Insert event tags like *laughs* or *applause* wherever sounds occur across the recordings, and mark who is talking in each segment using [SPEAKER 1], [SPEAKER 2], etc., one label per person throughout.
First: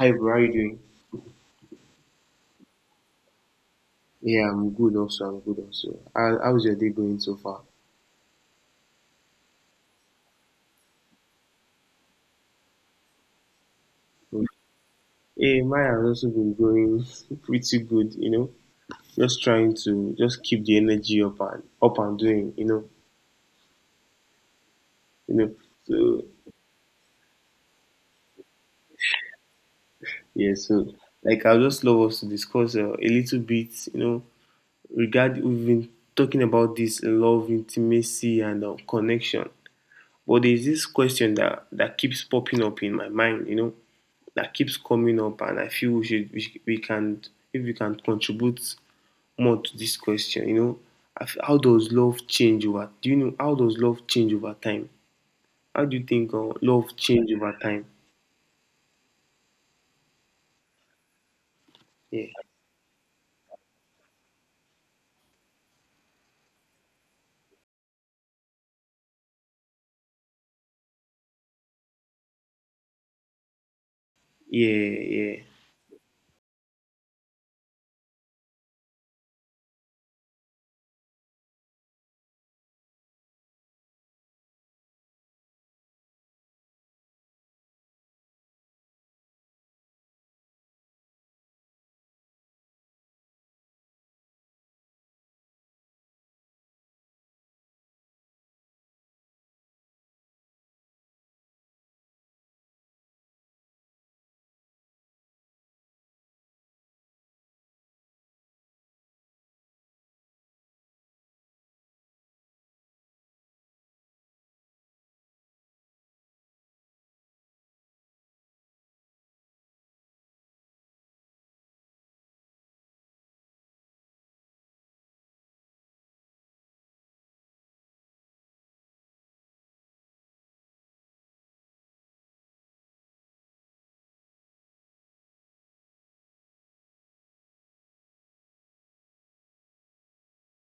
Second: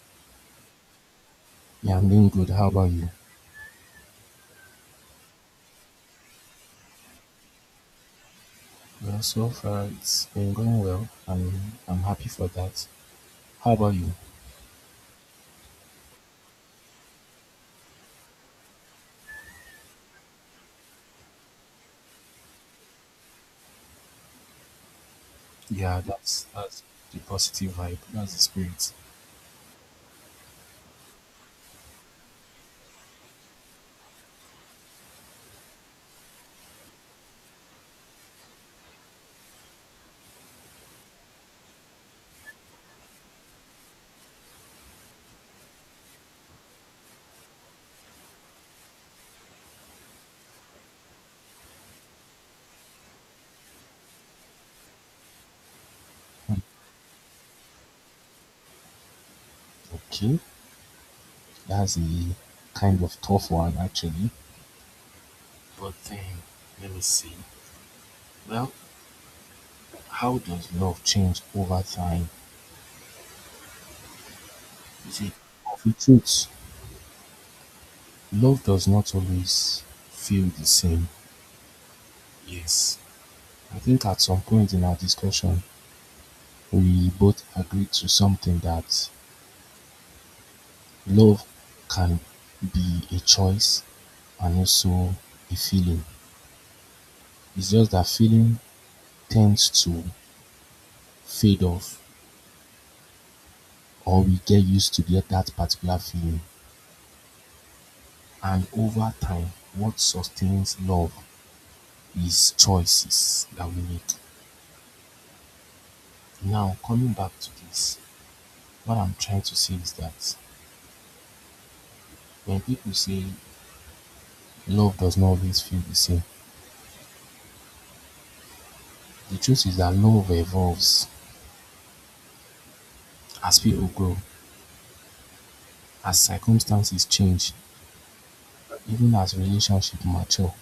[SPEAKER 1] Hi, bro. How are you doing?
[SPEAKER 2] Yeah, I'm doing good. How about you?
[SPEAKER 1] Yeah, I'm good also. I'm good also. How's your day going so far?
[SPEAKER 2] Yeah, so far it's been going well, and I'm happy for that. How about you?
[SPEAKER 1] Hey, mine has also been going *laughs* pretty good. Just trying to just keep the energy up and up and doing, you know.
[SPEAKER 2] Yeah,
[SPEAKER 1] So
[SPEAKER 2] that's the positive vibe. That's the spirit.
[SPEAKER 1] yeah, so like I'll just love us to discuss a little bit, regard we've been talking about this love, intimacy, and connection. But there's this question that keeps popping up in my mind, that keeps coming up, and I feel we can if we can contribute more to this question, how does love change over? Do you know how does love change over time? How do you think
[SPEAKER 2] Hmm.
[SPEAKER 1] love change over time?
[SPEAKER 2] Okay, that's
[SPEAKER 1] Yeah,
[SPEAKER 2] a kind of tough one actually. But then, let me see. Well, how does love change over time?
[SPEAKER 1] yeah,
[SPEAKER 2] Is it
[SPEAKER 1] yeah.
[SPEAKER 2] of the truth? Love does not always feel the same. Yes, I think at some point in our discussion, we both agreed to something that love can be a choice and also a feeling. It's just that feeling tends to fade off, or we get used to get that particular feeling, and over time what sustains love is choices that we make. Now coming back to this, what I'm trying to say is that when people say love does not always feel the same, the truth is that love evolves as people grow, as circumstances change. Even as relationships mature,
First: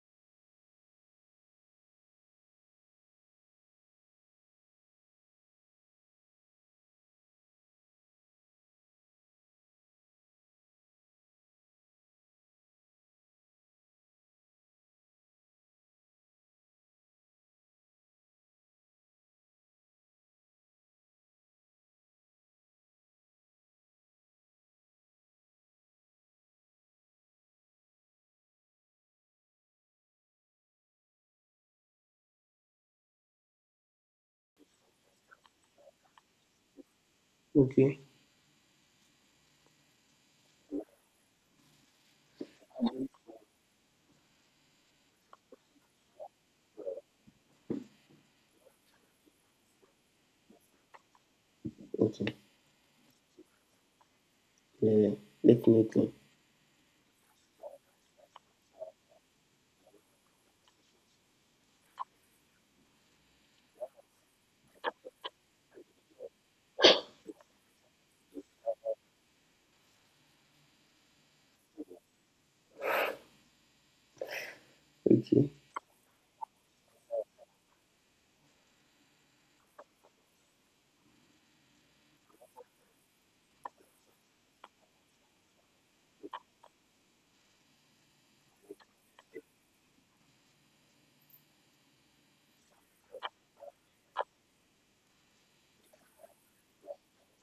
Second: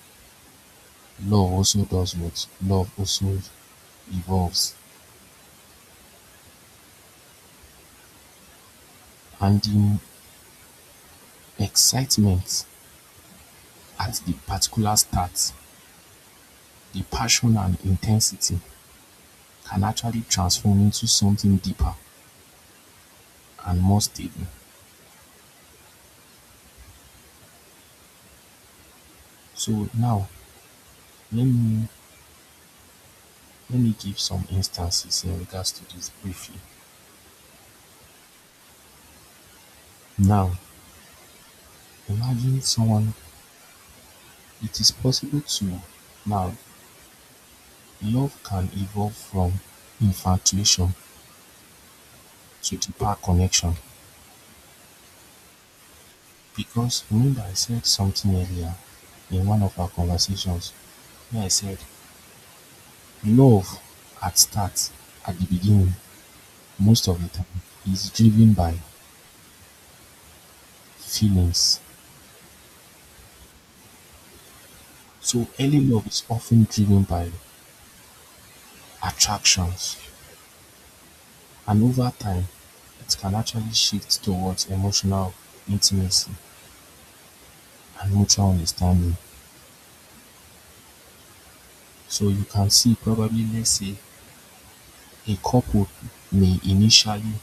[SPEAKER 2] love also does what? Love also evolves. And the excitement at the particular start, the passion and intensity can actually transform into something deeper and more stable. So now let me let me give some instances in regards to this briefly.
[SPEAKER 1] Okay.
[SPEAKER 2] Now imagine someone, it is possible to now love can evolve from infatuation
[SPEAKER 1] Okay.
[SPEAKER 2] to-deeper the power connection,
[SPEAKER 1] Yeah, yeah. Definitely.
[SPEAKER 2] because remember I said something earlier in one of our conversations where I said love at start at the beginning most of the time is driven by feelings. So
[SPEAKER 1] Okay.
[SPEAKER 2] early love is often driven by attractions, and over time it can actually shift towards emotional intimacy and mutual understanding. So you can see, probably let's say a couple may initially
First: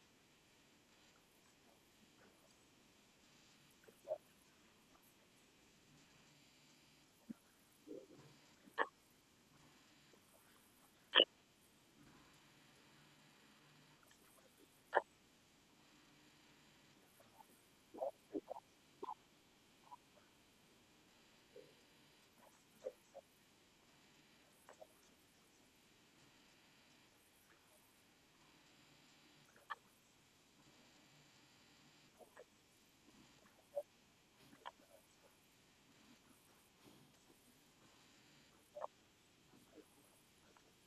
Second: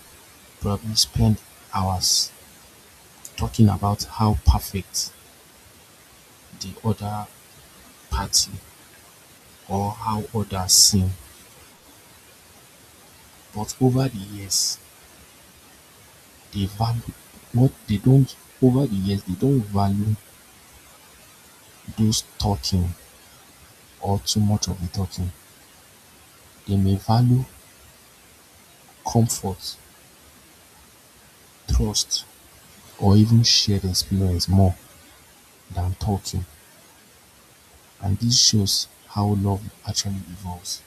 [SPEAKER 2] probably spend hours talking about how perfect the other party or how others seem, but over the years they value what they don't, over the years they don't value those talking or too much of the talking, they may value comfort, trust, or even shared experience more than talking, and this shows how love actually evolves.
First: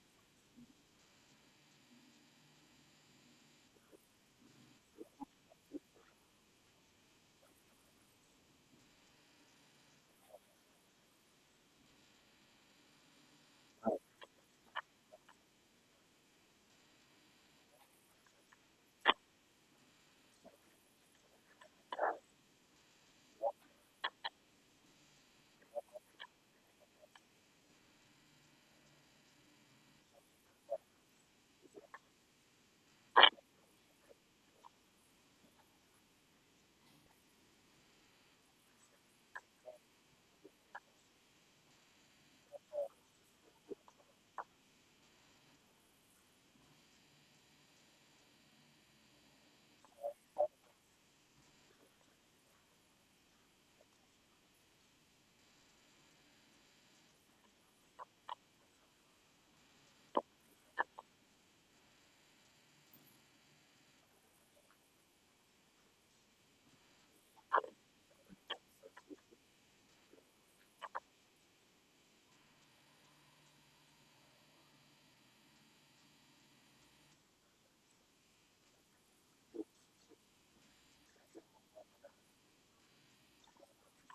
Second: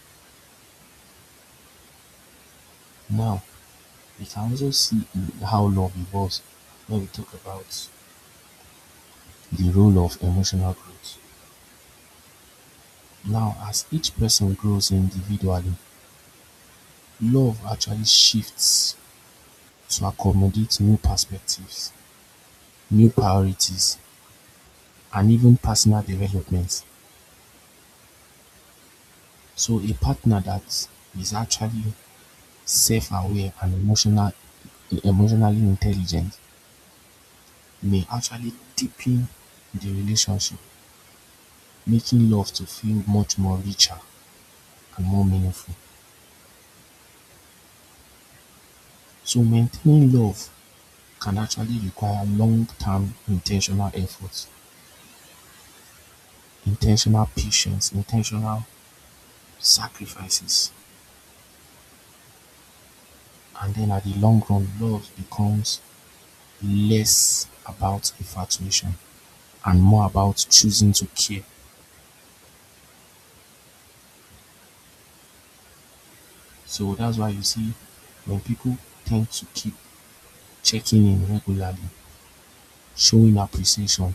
[SPEAKER 2] Now we can also see in how love evolves when we talk about the role of emotional growth. Now, as each person grows individually, love actually shifts to accommodate new perspectives, new priorities, and even personal development. So, a partner that is actually self-aware and emotionally intelligent may actually deepen the relationship, making love to feel much more richer and more meaningful. So maintaining love can actually require long-term intentional efforts, intentional patience, intentional sacrifices, and then at the long run, love becomes less about infatuation and more about choosing to care. So that's why you see when people tend to keep checking in regularly, showing appreciation,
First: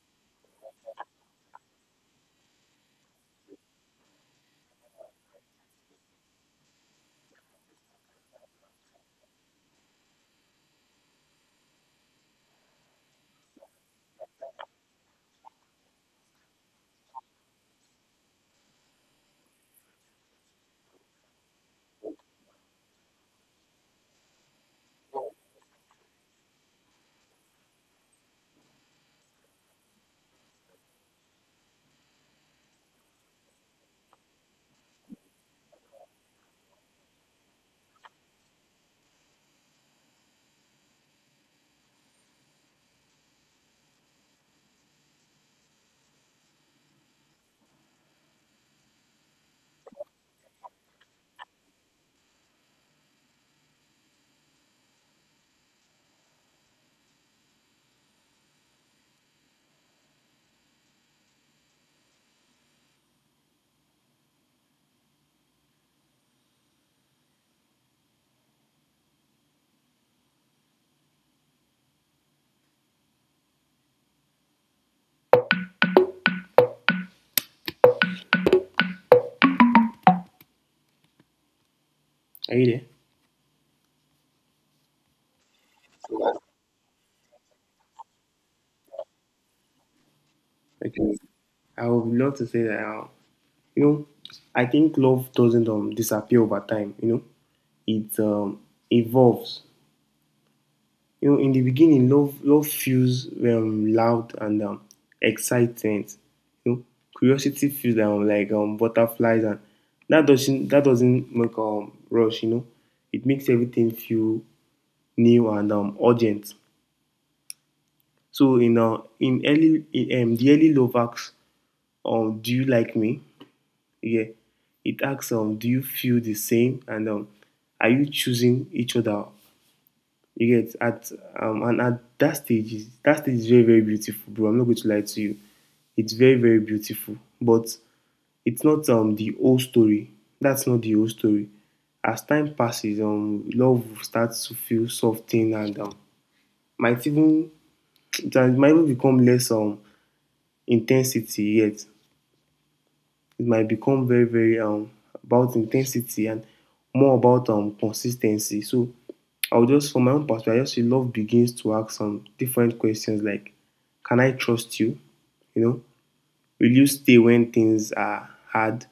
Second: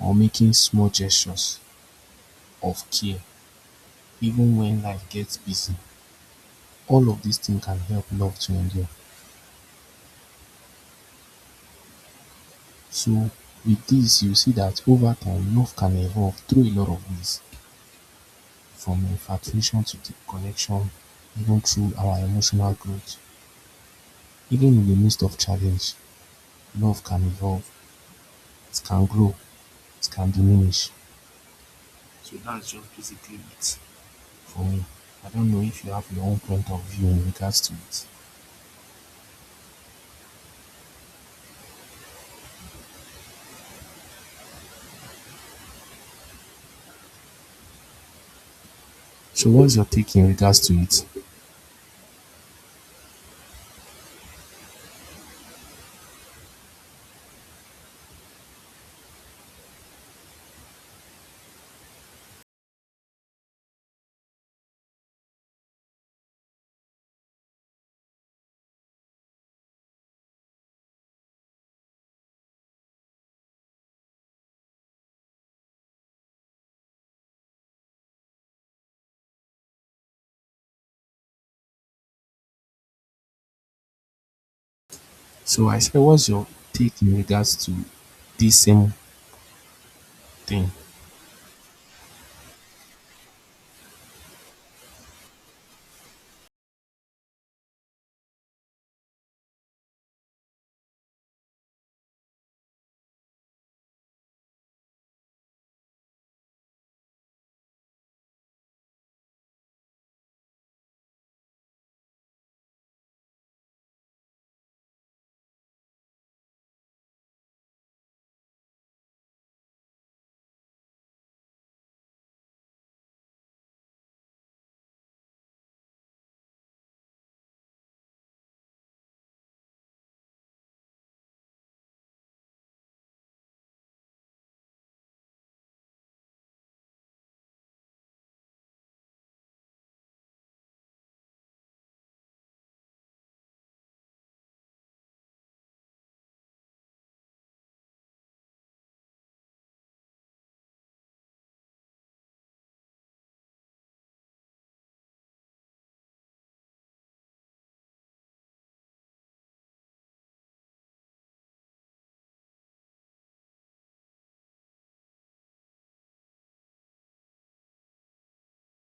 [SPEAKER 2] or making small gestures of care, even when life gets busy, all of these things can help love to endure. So with this you see that over time love can evolve through a lot of ways, from infatuation to deep connection, even through our emotional growth. Even in the midst of challenge, love can evolve, it can grow, it can diminish. So that's just basically it for me. I don't know if you have your own point of view in regards to it. So what's your take in regards to it?
[SPEAKER 1] Are you there?
[SPEAKER 2] So I said, what's your take in regards to this same thing?
[SPEAKER 1] Okay. I would love to say that. uh, you know i think love doesn't disappear over time. It evolves. You know, in the beginning love feels loud and excitement, you know, curiosity feels like butterflies, and that doesn't make rush, you know, it makes everything feel new and urgent. So in early in the early love acts do you like me? Yeah, it asks do you feel the same and are you choosing each other? You get at and at that stage is very very beautiful, bro. I'm not going to lie to you, it's very very beautiful, but it's not the whole story. That's not the whole story. As time passes, love starts to feel soften and might even *tsk* it might even become less intensity. Yet it might become very, very about intensity and more about consistency. So I'll just from my own perspective, I just love begins to ask some different questions, like can I trust you? You know, will you stay when things are hard?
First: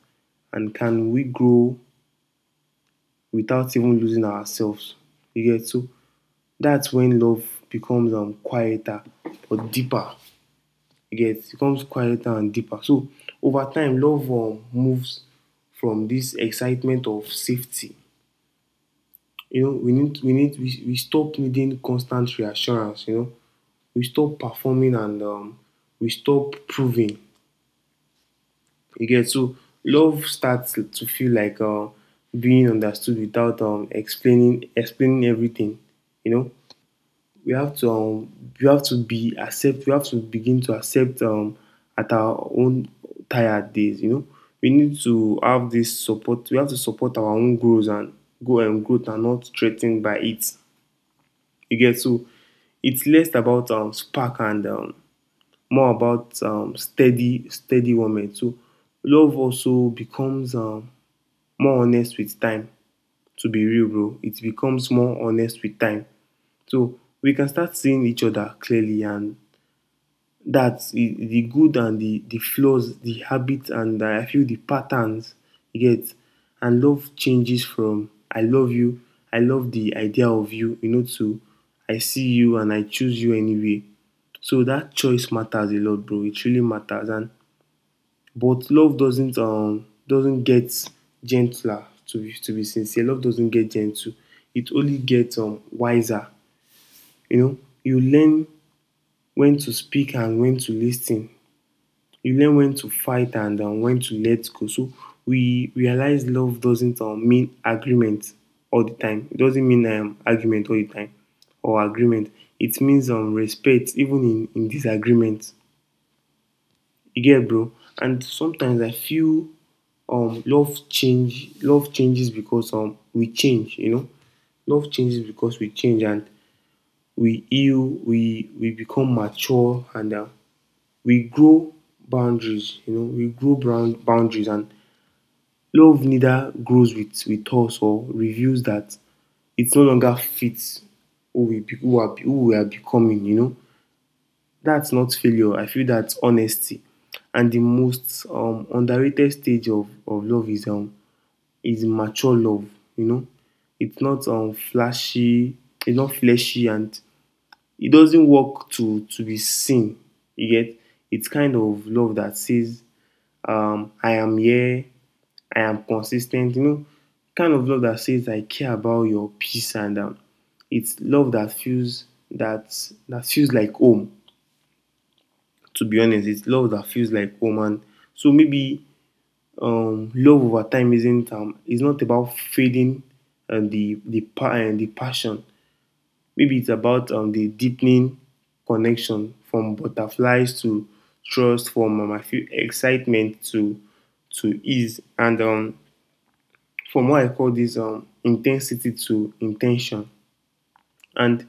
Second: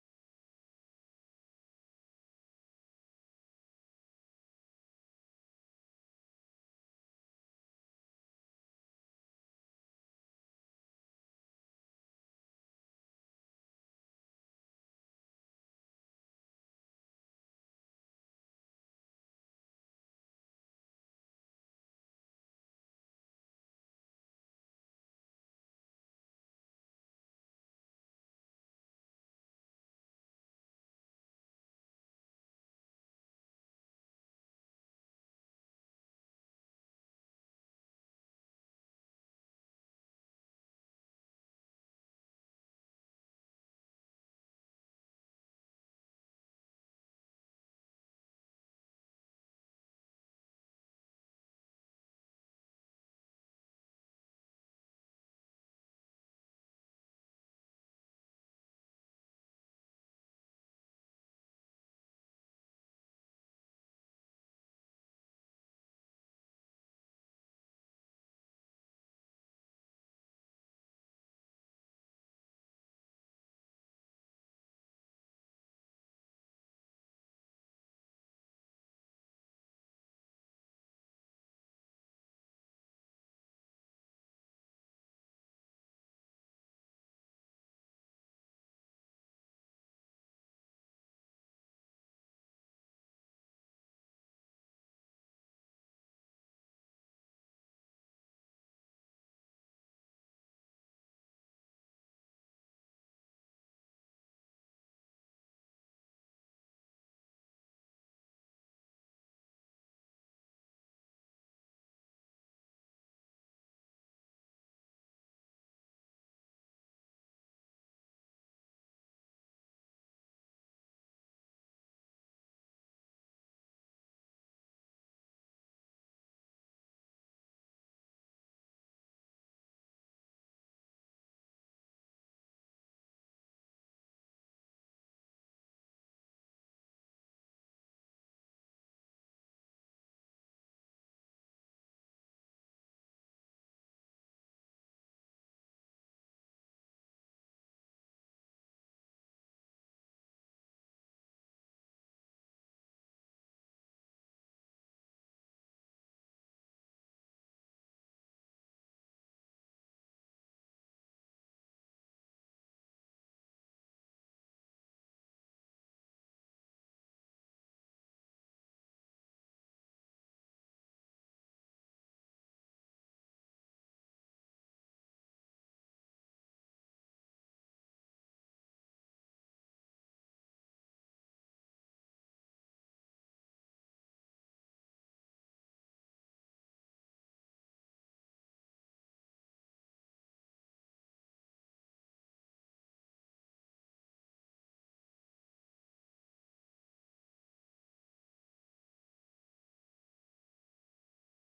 [SPEAKER 1] And can we grow without even losing ourselves? You get so that's when love becomes quieter or deeper, you get, it becomes quieter and deeper. So over time, love moves from this excitement of safety. You know, we stop needing constant reassurance. You know, we stop performing and we stop proving. You get it? So love starts to feel like being understood without explaining everything. You know, we have to um, we have to be accept we have to begin to accept at our own tired days. You know, we need to have this support, we have to support our own growth and go and growth and not threatened by it. You get, so it's less about spark and more about steady woman. So love also becomes more honest with time, to be real, bro. It becomes more honest with time. So we can start seeing each other clearly, and that's the good and the flaws, the habits and I feel the patterns, you get. And love changes from I love you, I love the idea of you, you know, to I see you and I choose you anyway. So that choice matters a lot, bro. It really matters. And but love doesn't get gentler, to be sincere. Love doesn't get gentle. It only gets wiser. You know, you learn when to speak and when to listen. You learn when to fight and when to let go. So we realize love doesn't mean agreement all the time. It doesn't mean argument all the time or agreement. It means respect even in disagreement. You get, bro? And sometimes I feel love changes because we change, you know. Love changes because we change, and we heal, we become mature and we grow boundaries, you know, we grow brown boundaries. And love neither grows with us or reveals that it no longer fits who we are becoming, you know. That's not failure. I feel that's honesty. And the most underrated stage of love is mature love. You know, it's not flashy. It's not fleshy, and it doesn't work to be seen. You get, it's kind of love that says, "I am here. I am consistent." You know, kind of love that says, "I care about your peace," and it's love that that feels like home. To be honest, it's love that feels like home. And so maybe love over time isn't it's not about fading and the passion. Maybe it's about the deepening connection from butterflies to trust, from I feel excitement to ease, and from what I call this intensity to intention. And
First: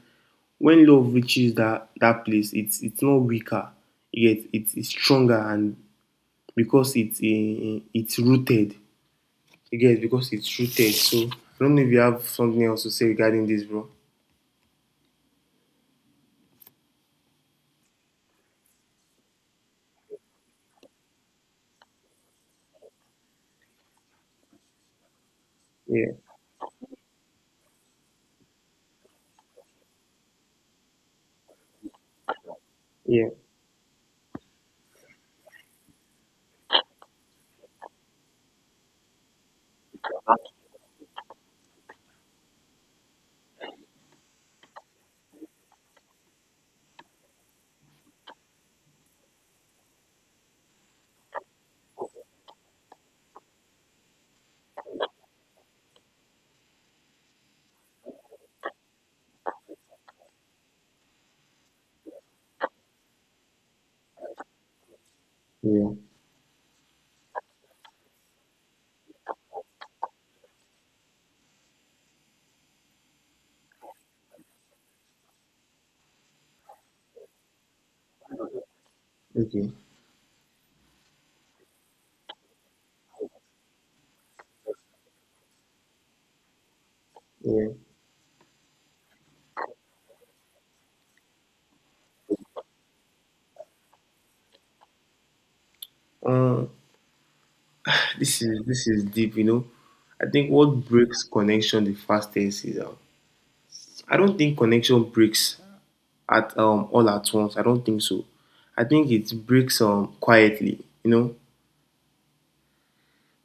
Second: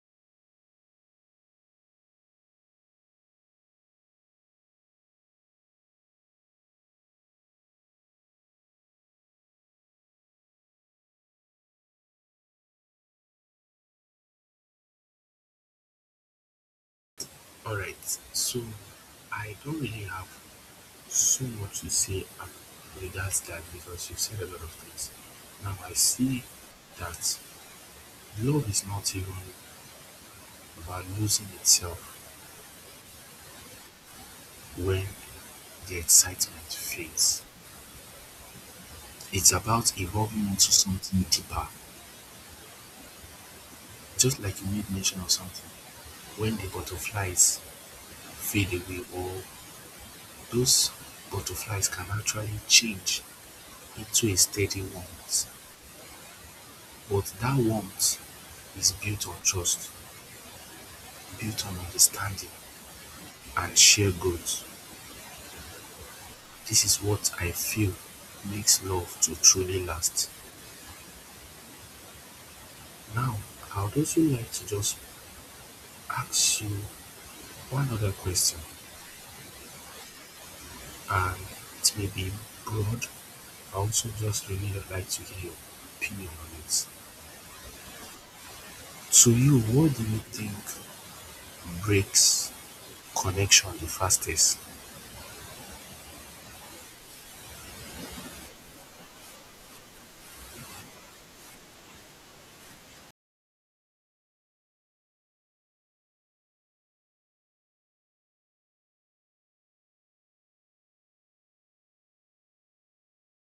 [SPEAKER 1] when love reaches that place, it's not weaker, yet it's stronger, and because it's a it's rooted. You get it? Because it's rooted. So I don't know if you have something else to say regarding this, bro.
[SPEAKER 2] All right. So I don't really have so much to say regards that, because you've said a lot of things. Now I
[SPEAKER 1] Yeah,
[SPEAKER 2] see that love is not even about losing itself
[SPEAKER 1] yeah,
[SPEAKER 2] when the excitement fades. It's about evolving into something deeper, just like you made mention of something. When the butterflies fade away, or those butterflies can actually change into a steady warmth. But that warmth is built on trust, built on understanding, and share growth.
[SPEAKER 1] yeah.
[SPEAKER 2] This is what I feel makes love to truly last. Now, I would also like to just ask you one other question,
[SPEAKER 1] Okay,
[SPEAKER 2] and it may be broad. I also just really would like to hear your opinion on it.
[SPEAKER 1] yeah.
[SPEAKER 2] To you, what do you think breaks connection the fastest?
[SPEAKER 1] Uh, this is deep. You know, I think what breaks connection the fastest is I don't think connection breaks at all at once. I don't think so. I think it breaks quietly. You know,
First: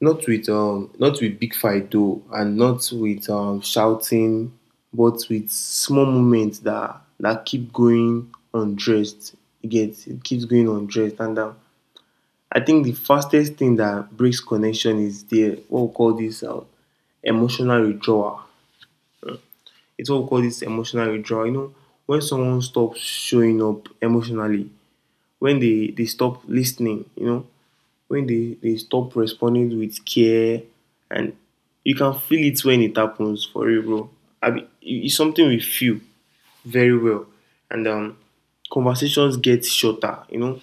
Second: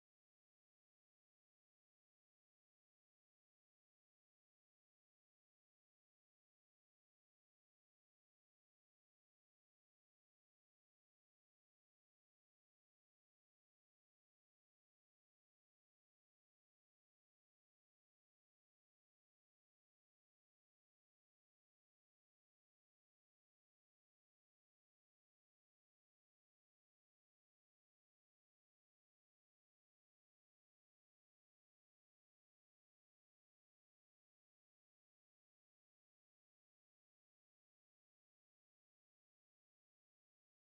[SPEAKER 1] not with not with big fight though, and not with shouting, but with small moments that keep going undressed. It gets, it keeps going undressed, and I think the fastest thing that breaks connection is the what we call this emotional withdrawal. It's what we call this emotional withdrawal. You know, when someone stops showing up emotionally, when they stop listening, you know, when they stop responding with care, and you can feel it when it happens for you, bro. I mean, it's something we feel very well, and conversations get shorter. You know,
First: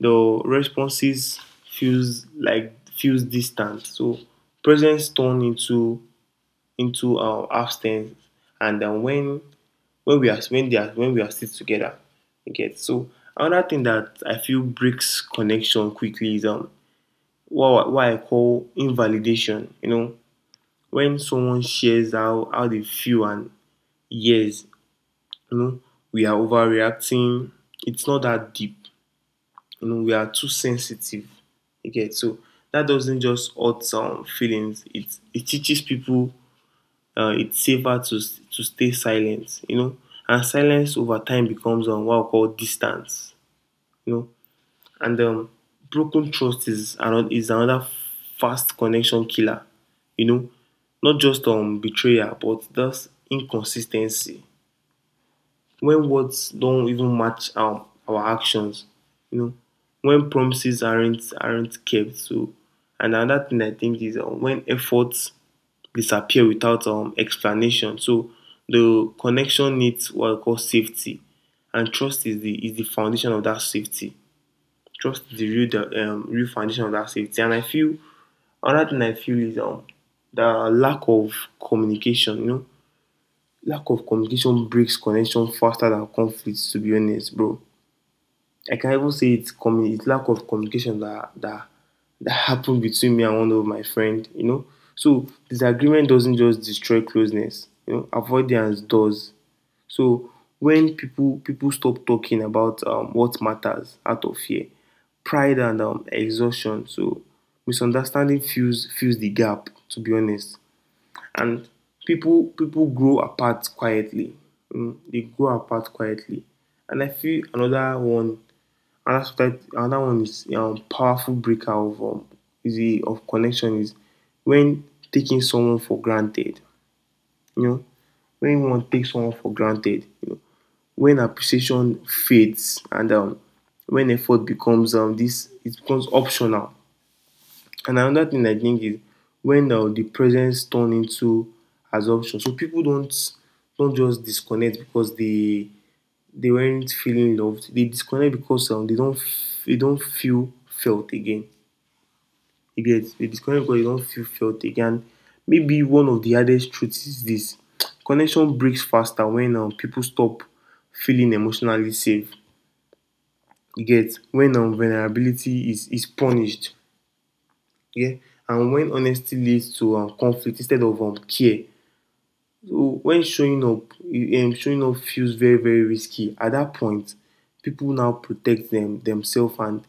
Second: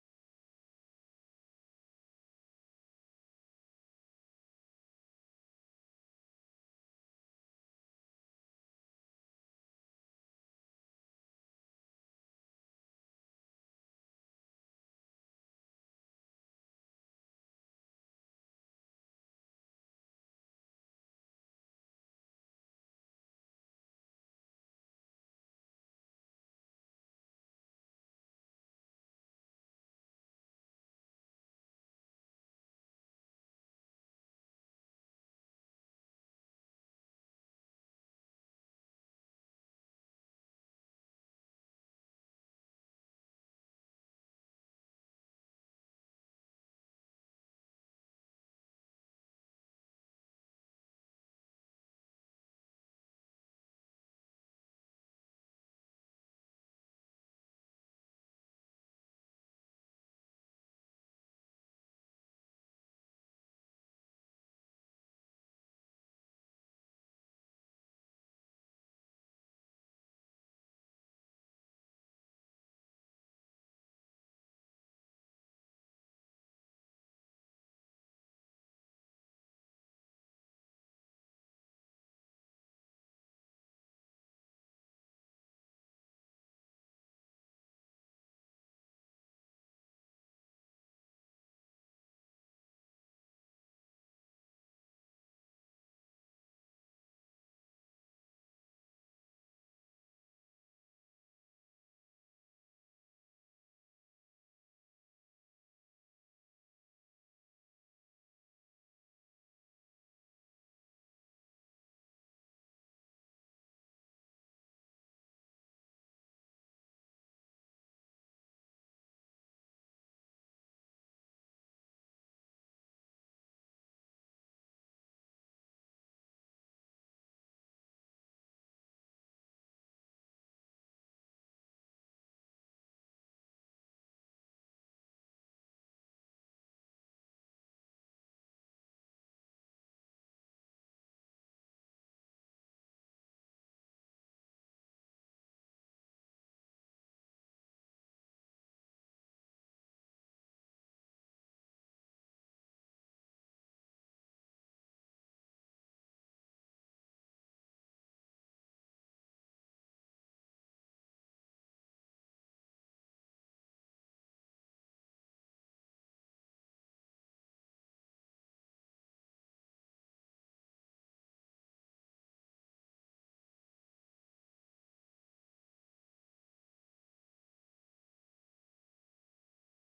[SPEAKER 1] the responses feels like feels distant. So presence turn into absence, and then when we are when they are when we are still together, you get so. Another thing that I feel breaks connection quickly is what I call invalidation. You know, when someone shares how they feel and yes, you know, we are overreacting. It's not that deep. You know, we are too sensitive. Okay, so that doesn't just hurt some feelings. It teaches people it's safer to stay silent. You know, and silence over time becomes what I call distance. You know, and broken trust is another fast connection killer. You know, not just betrayal, but that's inconsistency. When words don't even match our actions, you know, when promises aren't kept. So, and another thing I think is when efforts disappear without explanation. So the connection needs what I call safety, and trust is the foundation of that safety, just derail the real foundation of that safety. And I feel another thing I feel is the lack of communication. You know, lack of communication breaks connection faster than conflicts. To be honest, bro. Like, I can even say it's it's lack of communication that that happened between me and one of my friend. You know, so disagreement doesn't just destroy closeness. You know, avoidance does. So when people stop talking about what matters out of fear, pride and exhaustion, so misunderstanding fills the gap. To be honest, and people grow apart quietly. Mm, they grow apart quietly. And I feel another one, another sometimes another one is powerful breaker of is a of connection is when taking someone for granted. You know, when one takes someone for granted, you know, when appreciation fades and when effort becomes this it becomes optional. And another thing I think is when the presence turn into assumption. So people don't just disconnect because they weren't feeling loved. They disconnect because they don't f- they don't feel felt again. You get, they disconnect because they don't feel felt again. Maybe one of the hardest truths is this: connection breaks faster when people stop feeling emotionally safe. You get, when vulnerability is punished. Yeah, and when honesty leads to conflict instead of care. So when showing up feels very very risky. At that point, people now protect themselves and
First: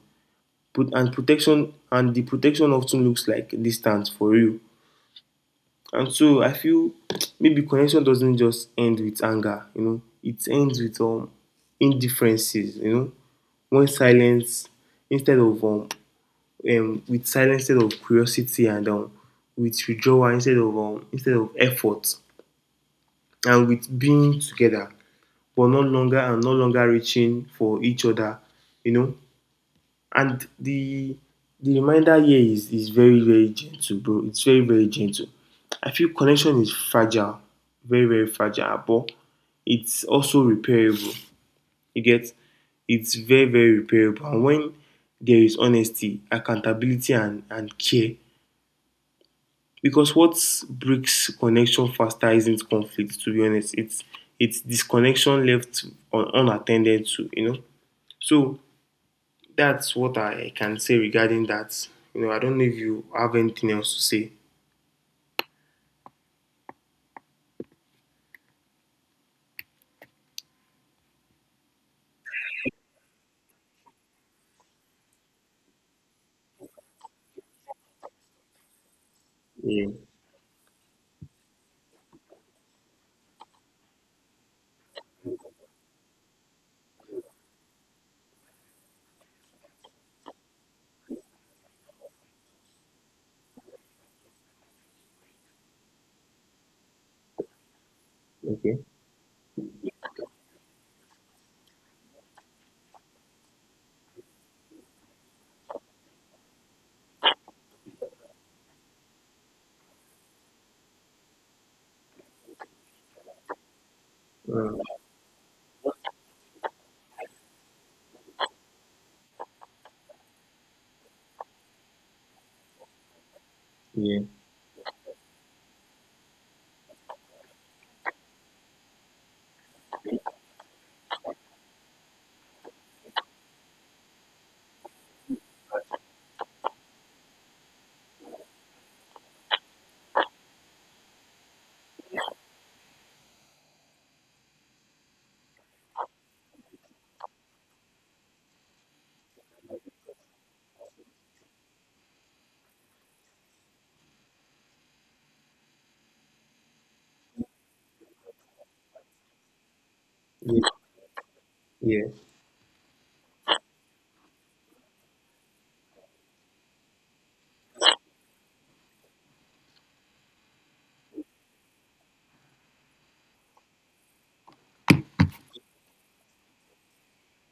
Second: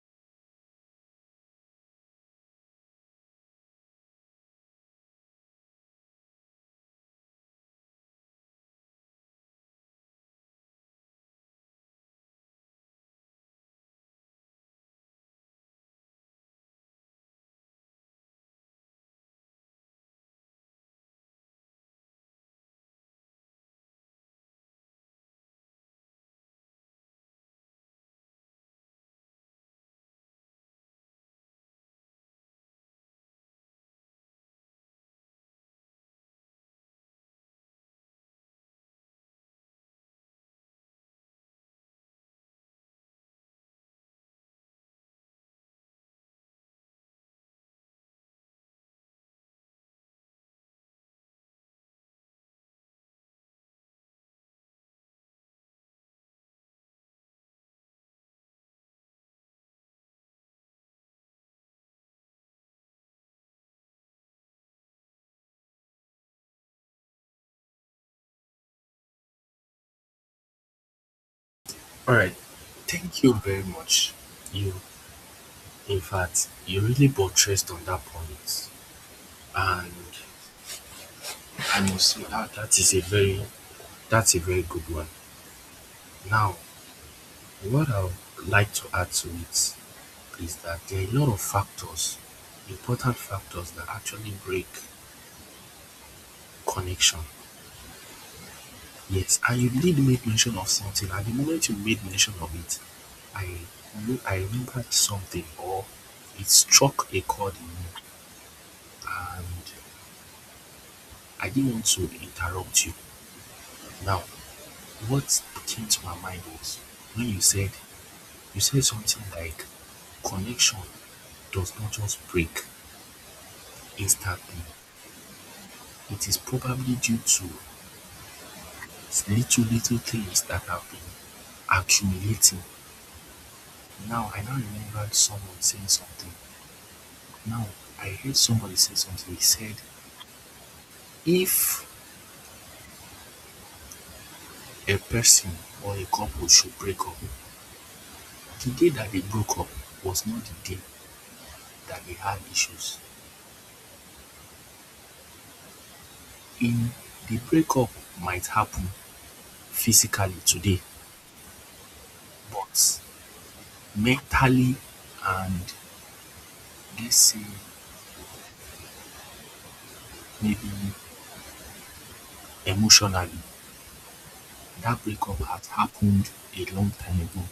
[SPEAKER 1] protection and the protection often looks like distance for real. And so I feel maybe connection doesn't just end with anger, you know, it ends with indifferences, you know, when silence instead of with silence instead of curiosity and with withdrawal instead of effort, and with being together but no longer and no longer reaching for each other, you know. And the reminder here is very very gentle, bro. It's very very gentle. I feel connection is fragile, very very fragile, but it's also repairable. You get, it's very very repairable, and when there is honesty, accountability and care, because what breaks connection faster isn't conflict, to be honest. It's disconnection left un unattended to, you know. So that's what I can say regarding that. You know, I don't know if you have anything else to say.
[SPEAKER 2] All right, thank you very much. You, in fact, you really buttressed on that point,
[SPEAKER 1] Yeah.
[SPEAKER 2] and I must say that that is a very That's a very good one. Now, what I would like to add to it is that there are a lot of factors, important factors that actually break connection.
[SPEAKER 1] Okay.
[SPEAKER 2] Yes, and you did make mention of something. At the moment you made mention of it, I I remembered something, or it struck a chord in me, and I didn't want to interrupt you. Now,
[SPEAKER 1] Uh,
[SPEAKER 2] what came to my mind was when you said, you say something like, connection does not just break
[SPEAKER 1] yeah.
[SPEAKER 2] instantly. It is probably due to little, little things that have been accumulating. Now, I now remembered someone saying something. Now, I heard somebody say something. He said, if a person or a couple should break up, the day that they broke up was not the day that they had issues. In The breakup might happen physically
[SPEAKER 1] Yeah.
[SPEAKER 2] today,
[SPEAKER 1] Yeah.
[SPEAKER 2] but mentally and, let's say, maybe emotionally, that breakup had happened a long time ago.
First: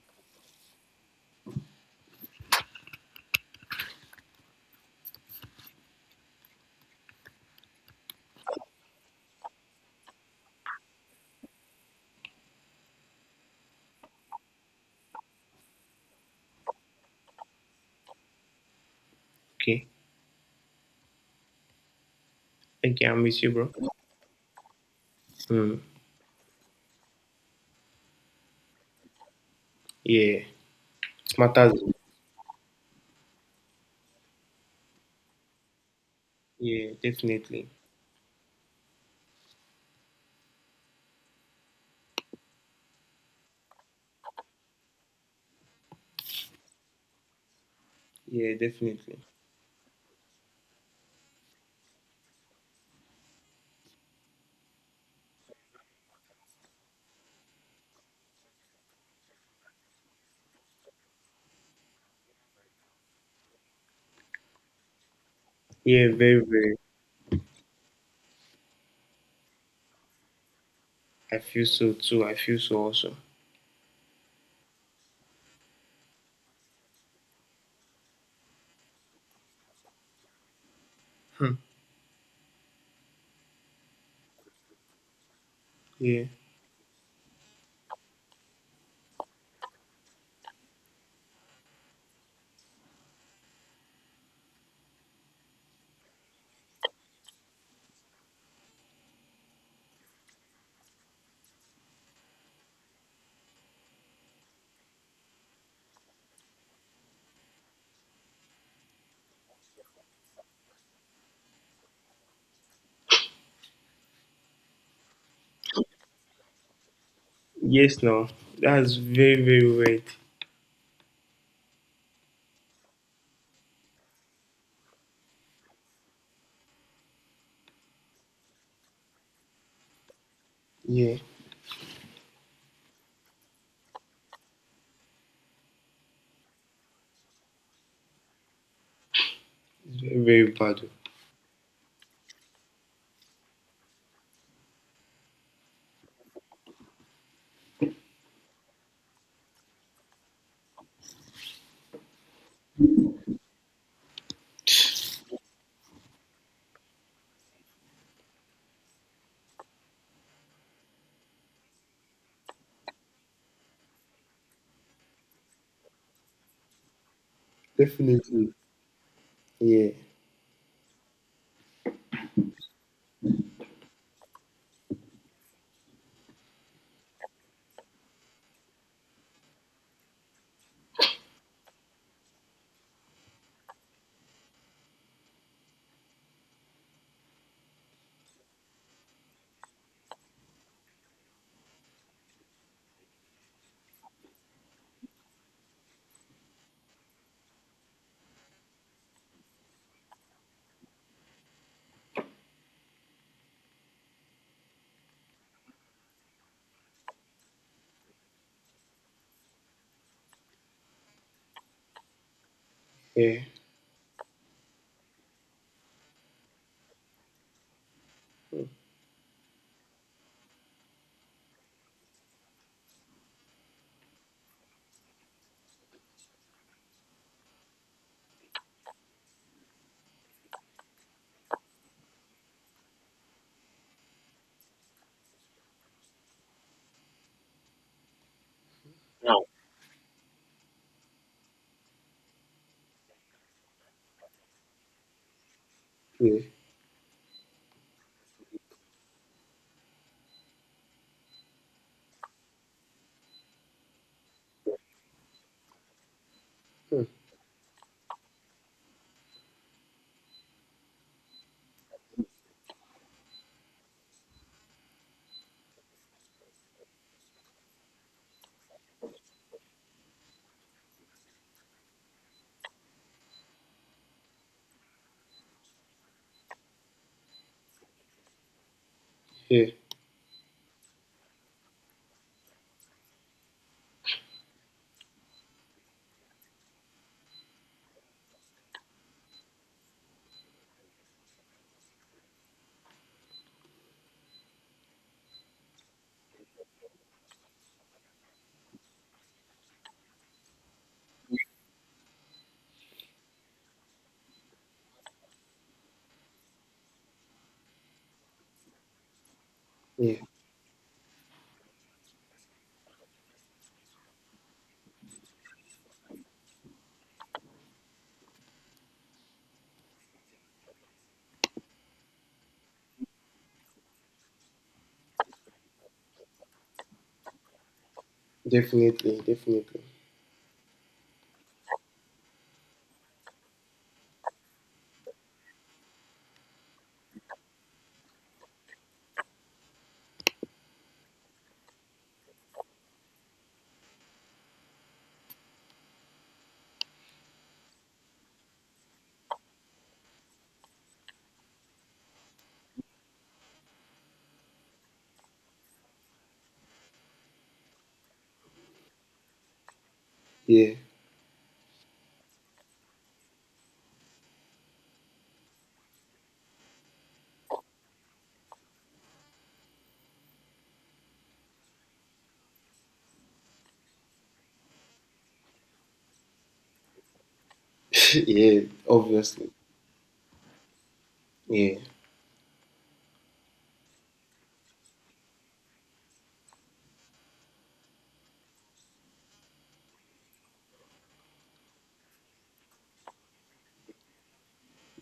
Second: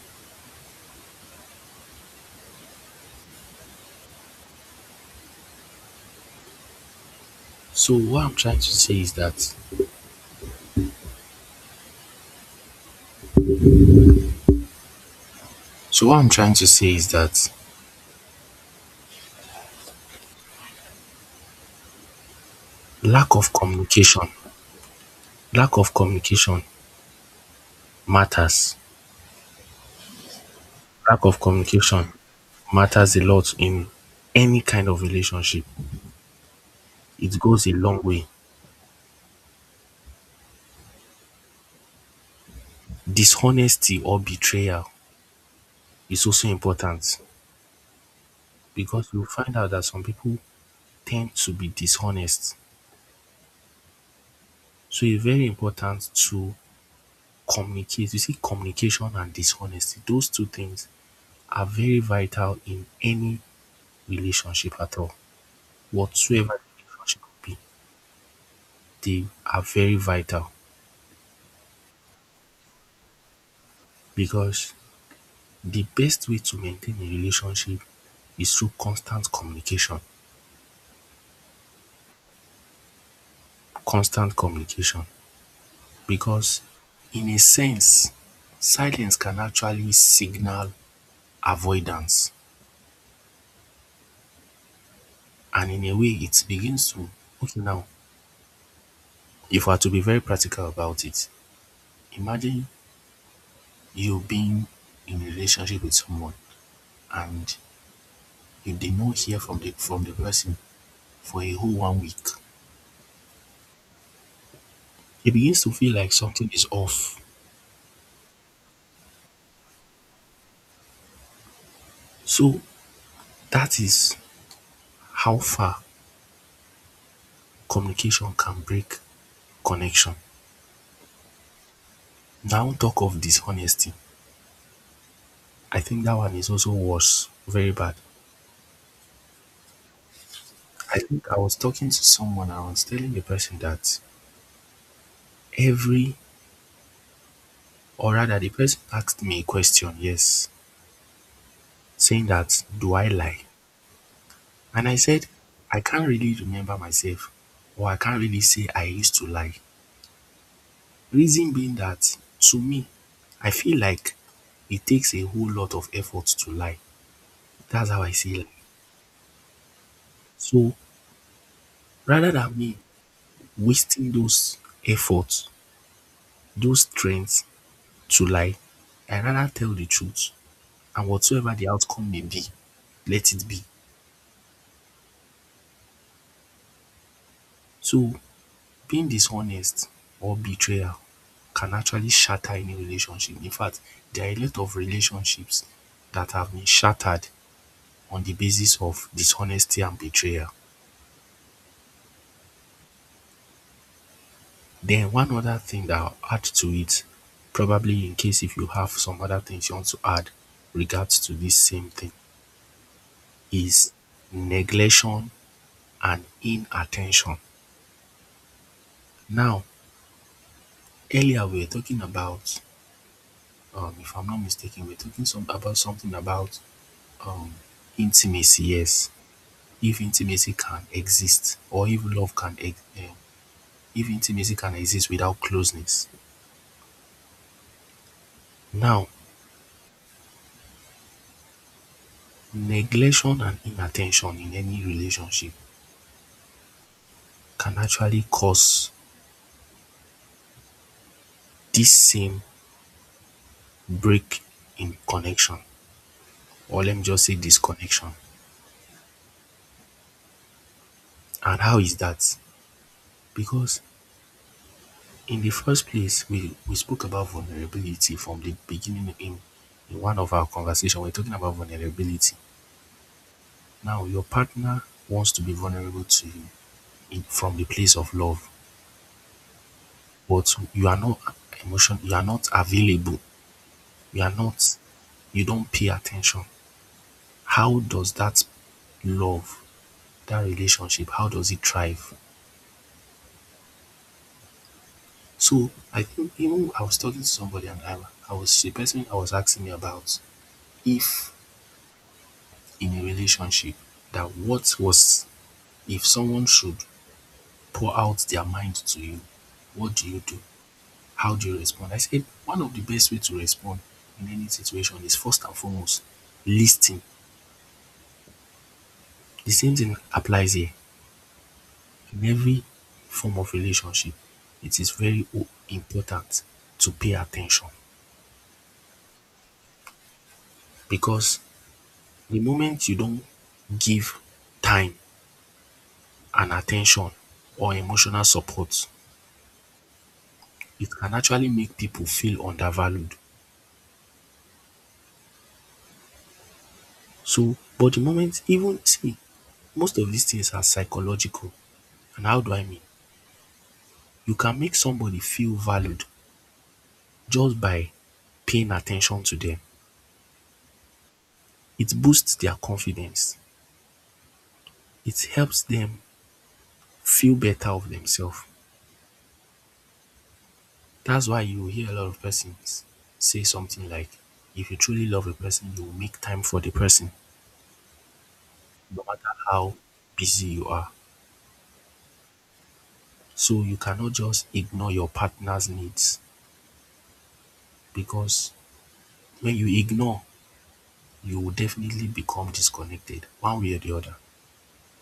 [SPEAKER 2] So what I'm trying to say is that so what I'm trying to say is that
[SPEAKER 1] Okay. Thank you. I
[SPEAKER 2] lack
[SPEAKER 1] miss you,
[SPEAKER 2] of
[SPEAKER 1] bro.
[SPEAKER 2] communication,
[SPEAKER 1] Hmm.
[SPEAKER 2] lack of communication matters.
[SPEAKER 1] Yeah.
[SPEAKER 2] Lack
[SPEAKER 1] It
[SPEAKER 2] of
[SPEAKER 1] matters.
[SPEAKER 2] communication matters a lot in any kind of relationship.
[SPEAKER 1] Yeah.
[SPEAKER 2] It goes
[SPEAKER 1] Definitely.
[SPEAKER 2] a long way. Dishonesty or betrayal is also important,
[SPEAKER 1] Yeah.
[SPEAKER 2] because
[SPEAKER 1] Definitely.
[SPEAKER 2] you find out that some people tend to be dishonest. So it's very important to communicate. You see, communication and dishonesty, those two things are very vital in any relationship at all.
[SPEAKER 1] Yeah. Very.
[SPEAKER 2] Whatsoever
[SPEAKER 1] Very.
[SPEAKER 2] the relationship be, they are very vital,
[SPEAKER 1] I feel so too. I feel so also.
[SPEAKER 2] because the best way to maintain a relationship is through constant communication.
[SPEAKER 1] Hmm.
[SPEAKER 2] Constant communication.
[SPEAKER 1] Yeah.
[SPEAKER 2] Because in a sense, silence can actually signal avoidance. And in a way, it begins to, okay, now if we are to be very practical about it, imagine you being in a relationship with someone and you did not hear from the person for a whole one week. It begins to feel like something is off.
[SPEAKER 1] Yes. No. That's very. Very weird.
[SPEAKER 2] So that is how far communication can break connection.
[SPEAKER 1] Yeah.
[SPEAKER 2] Now talk of dishonesty. I think that one is also worse, very bad.
[SPEAKER 1] It's very, very bad.
[SPEAKER 2] I think I was talking to someone and I was telling the person that every or rather, the person asked me a question, yes, saying that, do I lie? And I said, I can't really remember myself, or I can't really say I used to lie. Reason being that to me, I feel like it takes a whole lot of effort to lie. That's how I see life.
[SPEAKER 1] Definitely. Yeah.
[SPEAKER 2] So rather than me wasting those efforts, those strengths to lie, I rather tell the truth, and whatsoever the outcome may be, let it be. So being dishonest or betrayal can actually shatter any relationship. In fact, there are a lot of relationships that have been shattered on the basis of dishonesty and betrayal. Then one other thing that I'll add to it, probably in case if you have some other things you want to add regards to this same thing,
[SPEAKER 1] Yeah.
[SPEAKER 2] is neglection and inattention. Now, earlier we were talking about, if I'm not mistaken, we were talking some about something about um intimacy, yes, if intimacy can exist, or if love if intimacy can exist without closeness. Now, neglection and inattention in any relationship
[SPEAKER 1] Yeah.
[SPEAKER 2] can actually cause this same break in connection, or let me just say disconnection. And how is that? Because in the first place we spoke about vulnerability from the beginning, in one of our conversation we're talking about vulnerability. Now, your partner wants to be vulnerable to you, in, from the place of love,
[SPEAKER 1] Yeah.
[SPEAKER 2] but you are not available, you are not, you don't pay attention. How does that love, that relationship, how does it thrive? So I think even I was talking to somebody, and I was the person I was asking me about if in a relationship, that what was if someone should pour out their mind to you, what do
[SPEAKER 1] Yeah.
[SPEAKER 2] you do? How do you respond? I said one of the best way to respond in any situation is first and foremost listening. The same thing applies here in every form of relationship. It is very important to pay attention,
[SPEAKER 1] Definitely, definitely.
[SPEAKER 2] because the moment you don't give time and attention or emotional support, it can actually make people feel undervalued. So, but the moment even see, most of these things are psychological. And how do I mean? You can make somebody feel valued just by paying attention to them.
[SPEAKER 1] Yeah,
[SPEAKER 2] It boosts their confidence. It helps them feel better of themselves. That's why you hear a lot of persons say something like, if you truly love a person, you will make time for the person,
[SPEAKER 1] *laughs* yeah,
[SPEAKER 2] no matter
[SPEAKER 1] obviously.
[SPEAKER 2] how busy you are.
[SPEAKER 1] Yeah,
[SPEAKER 2] So you cannot just ignore your partner's needs, because when you ignore, you will definitely become disconnected one way or the other,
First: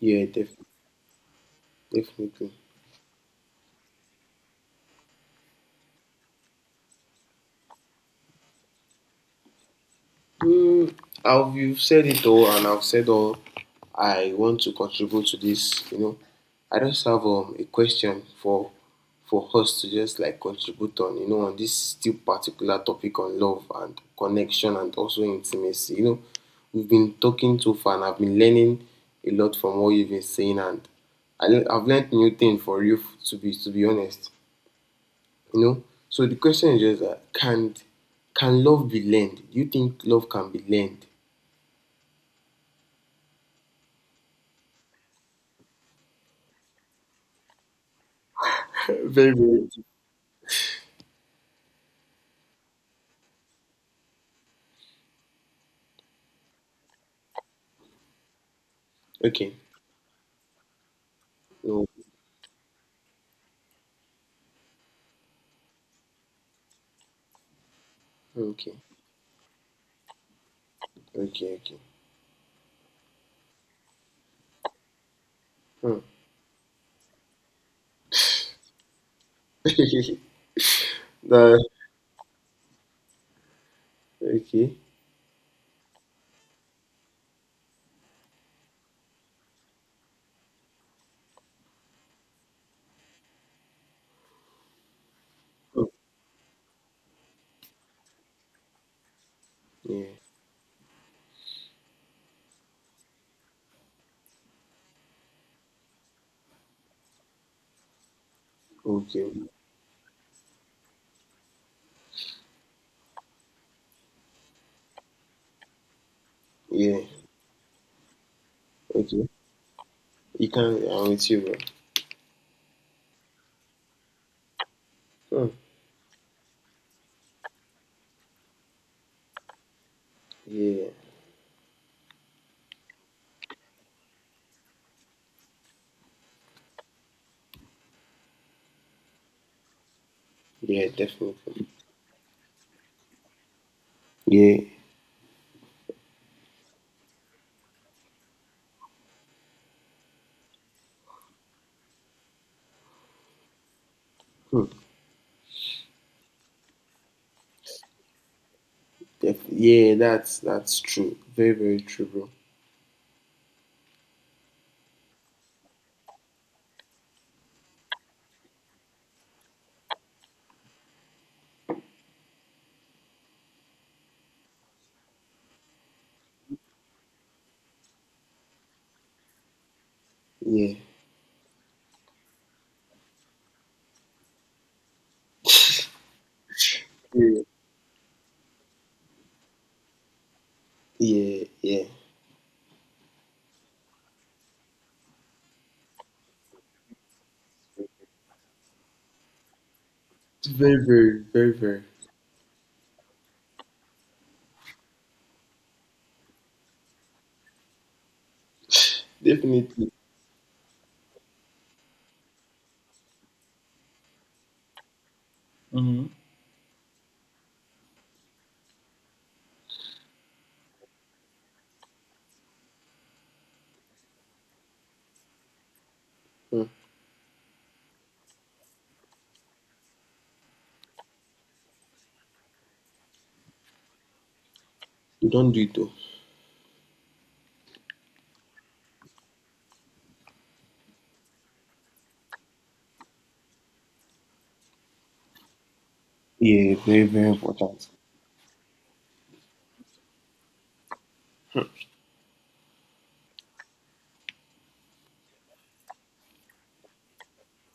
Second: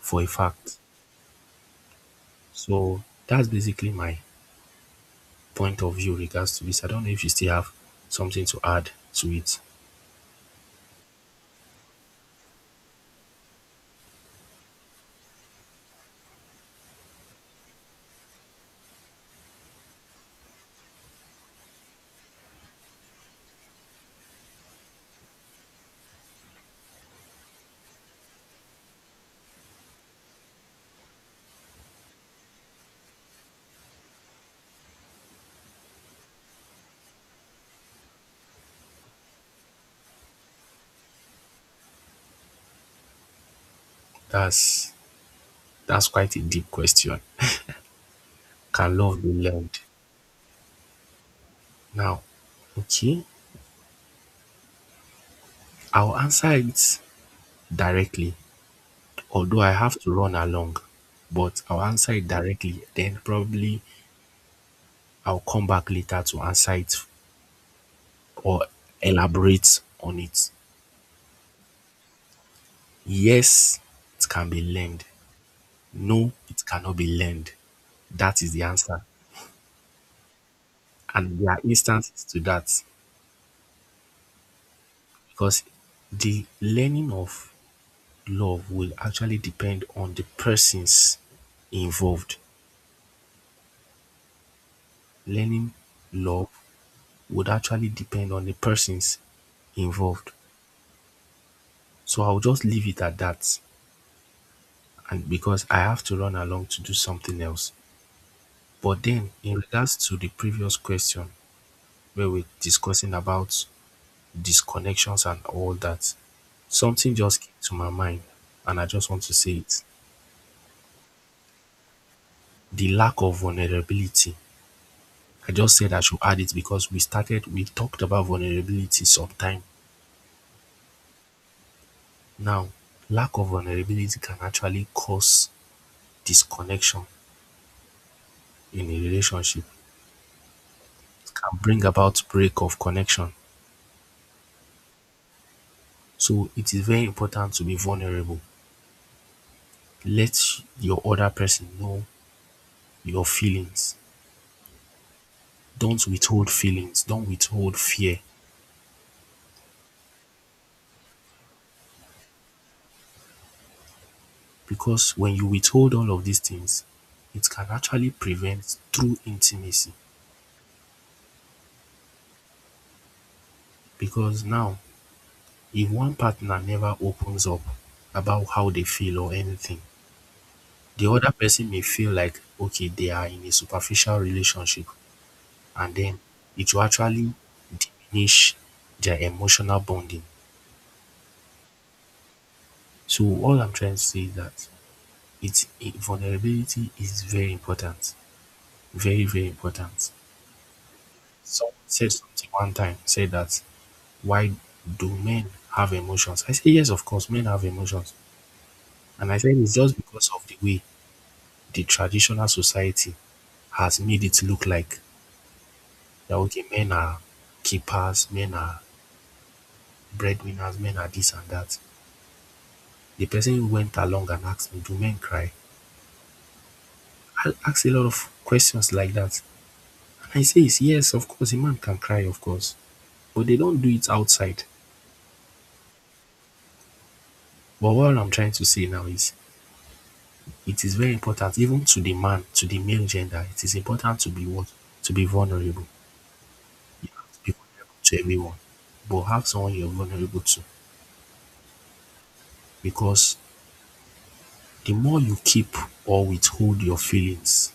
[SPEAKER 2] for a fact.
[SPEAKER 1] definitely.
[SPEAKER 2] So that's basically my point of view regards to this. I don't know if you still have something to add to it.
[SPEAKER 1] Mm, I've you've said it all, and I've said all I want to contribute to this. You know, I just have a question for us to just like contribute on. You know, on this still particular topic on love and connection and also intimacy. You know, we've been talking too far, and I've been learning a lot from what you've been saying, and I learn, I've learned new thing for you to be honest. You know, so the question is just that can love be learned? Do you think love can be learned?
[SPEAKER 2] That's that's quite a deep question. Can love be
[SPEAKER 1] Very, very.
[SPEAKER 2] learned? Now, okay, I'll answer it directly,
[SPEAKER 1] Okay.
[SPEAKER 2] although I have to run along, but I'll
[SPEAKER 1] Oh,
[SPEAKER 2] answer it directly. Then probably I'll come back later to answer it or
[SPEAKER 1] okay.
[SPEAKER 2] elaborate on it.
[SPEAKER 1] Okay. Okay.
[SPEAKER 2] Yes, it can be learned.
[SPEAKER 1] Huh.
[SPEAKER 2] No, it cannot be learned. That is the answer.
[SPEAKER 1] *laughs*
[SPEAKER 2] And there
[SPEAKER 1] That.
[SPEAKER 2] are instances to that.
[SPEAKER 1] Okay.
[SPEAKER 2] Because the learning of love will actually depend on the persons involved. Learning
[SPEAKER 1] Hmm.
[SPEAKER 2] love would actually depend on the persons
[SPEAKER 1] Yeah.
[SPEAKER 2] involved. So I'll just leave it at that and because I have to run along to do something else. But then
[SPEAKER 1] Okay.
[SPEAKER 2] in regards to the previous question where we're discussing about disconnections and all that,
[SPEAKER 1] Yeah.
[SPEAKER 2] something just came to my mind and I just want
[SPEAKER 1] Okay.
[SPEAKER 2] to say it.
[SPEAKER 1] You can. I'm with you, bro.
[SPEAKER 2] The lack of vulnerability.
[SPEAKER 1] Huh.
[SPEAKER 2] I just said I should add it because we talked about vulnerability sometime.
[SPEAKER 1] Yeah.
[SPEAKER 2] Now, lack of vulnerability can actually cause disconnection in a relationship.
[SPEAKER 1] Yeah.
[SPEAKER 2] It can
[SPEAKER 1] Definitely.
[SPEAKER 2] bring about break of connection.
[SPEAKER 1] Yeah.
[SPEAKER 2] So it is very important to be vulnerable. Let your other person know your feelings.
[SPEAKER 1] Hmm.
[SPEAKER 2] Don't withhold feelings. Don't withhold fear.
[SPEAKER 1] Yeah. That's true. Very very true, bro.
[SPEAKER 2] Because when you withhold all of these things, it can actually prevent true intimacy. Because now, if one partner never opens up about how they feel or anything,
[SPEAKER 1] Yeah.
[SPEAKER 2] the other person may feel like, okay, they are in a superficial relationship, and then it will actually
[SPEAKER 1] Yeah.
[SPEAKER 2] diminish their emotional bonding.
[SPEAKER 1] Yeah. Yeah.
[SPEAKER 2] So, all I'm trying to say is that vulnerability is very important, very, very important.
[SPEAKER 1] It's very very very
[SPEAKER 2] Someone
[SPEAKER 1] very
[SPEAKER 2] said something one time, said that why do men have emotions? I say, yes, of course, men have emotions. And I said it's
[SPEAKER 1] definitely.
[SPEAKER 2] just because of the way the traditional society has made it look like that okay, men are keepers, men are breadwinners, men are this and that. The person who went along and asked me, do men cry?
[SPEAKER 1] Huh.
[SPEAKER 2] I asked a lot of questions like that. And I say, yes, of course, a man can cry, of course. But they don't do it outside.
[SPEAKER 1] You don't do it though.
[SPEAKER 2] But what I'm trying to say now is it is very important, even to the man, to the male gender, it is important to be what? To be vulnerable.
[SPEAKER 1] Yeah. Very
[SPEAKER 2] You
[SPEAKER 1] very
[SPEAKER 2] have to be
[SPEAKER 1] important.
[SPEAKER 2] vulnerable to everyone. But have someone you're vulnerable to. Because the more you keep or withhold your feelings,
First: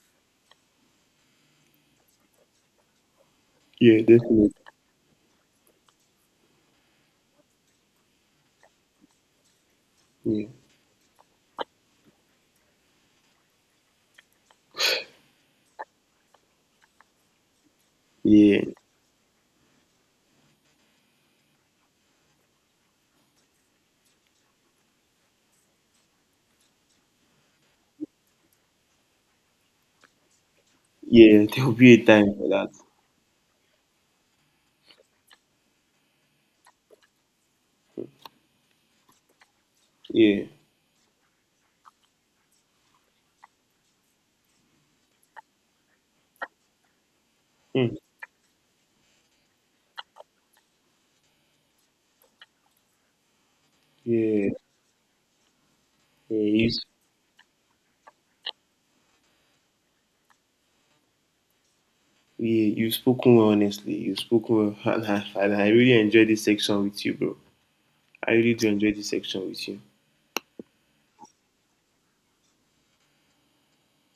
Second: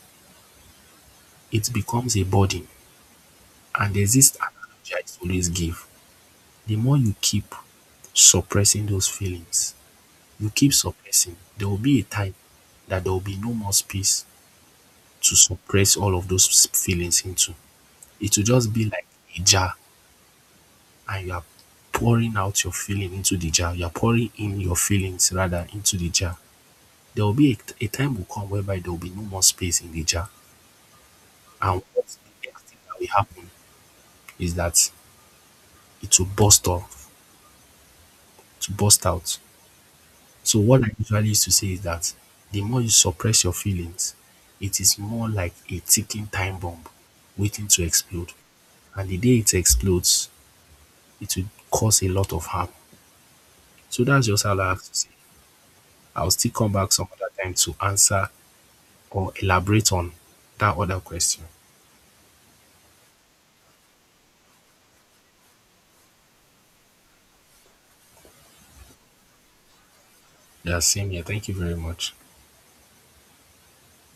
[SPEAKER 2] it becomes a burden. And
[SPEAKER 1] Yeah.
[SPEAKER 2] there's this
[SPEAKER 1] Definitely.
[SPEAKER 2] analogy I always give. The more you keep suppressing those feelings,
[SPEAKER 1] Yeah.
[SPEAKER 2] you keep suppressing, there will be a time that there will be no more space to suppress all of those feelings into. It will
[SPEAKER 1] Yeah.
[SPEAKER 2] just be like a jar and you are pouring out your feeling into the jar. You are pouring in your feelings rather into the jar. There will be a time will come whereby there will be no more space in the jar.
[SPEAKER 1] Yeah, there will
[SPEAKER 2] And
[SPEAKER 1] be a
[SPEAKER 2] what's the
[SPEAKER 1] time for
[SPEAKER 2] next
[SPEAKER 1] that.
[SPEAKER 2] thing that will happen is that it will burst off, to burst out.
[SPEAKER 1] Yeah.
[SPEAKER 2] So what I usually used to say is that the more you suppress your feelings, it is more like a ticking time bomb waiting to
[SPEAKER 1] Mm.
[SPEAKER 2] explode. And the day it explodes, it will cause a lot of harm. So that's just
[SPEAKER 1] Yeah.
[SPEAKER 2] all I have to say. I'll still
[SPEAKER 1] Yeah. You,
[SPEAKER 2] come back some other time to answer or elaborate on that other question.
[SPEAKER 1] yeah. You've spoken well, honestly. You've spoken well. *laughs* And I really enjoyed this section with you, bro. I really do enjoy this section with you.
[SPEAKER 2] Yeah, same here. Thank you very much.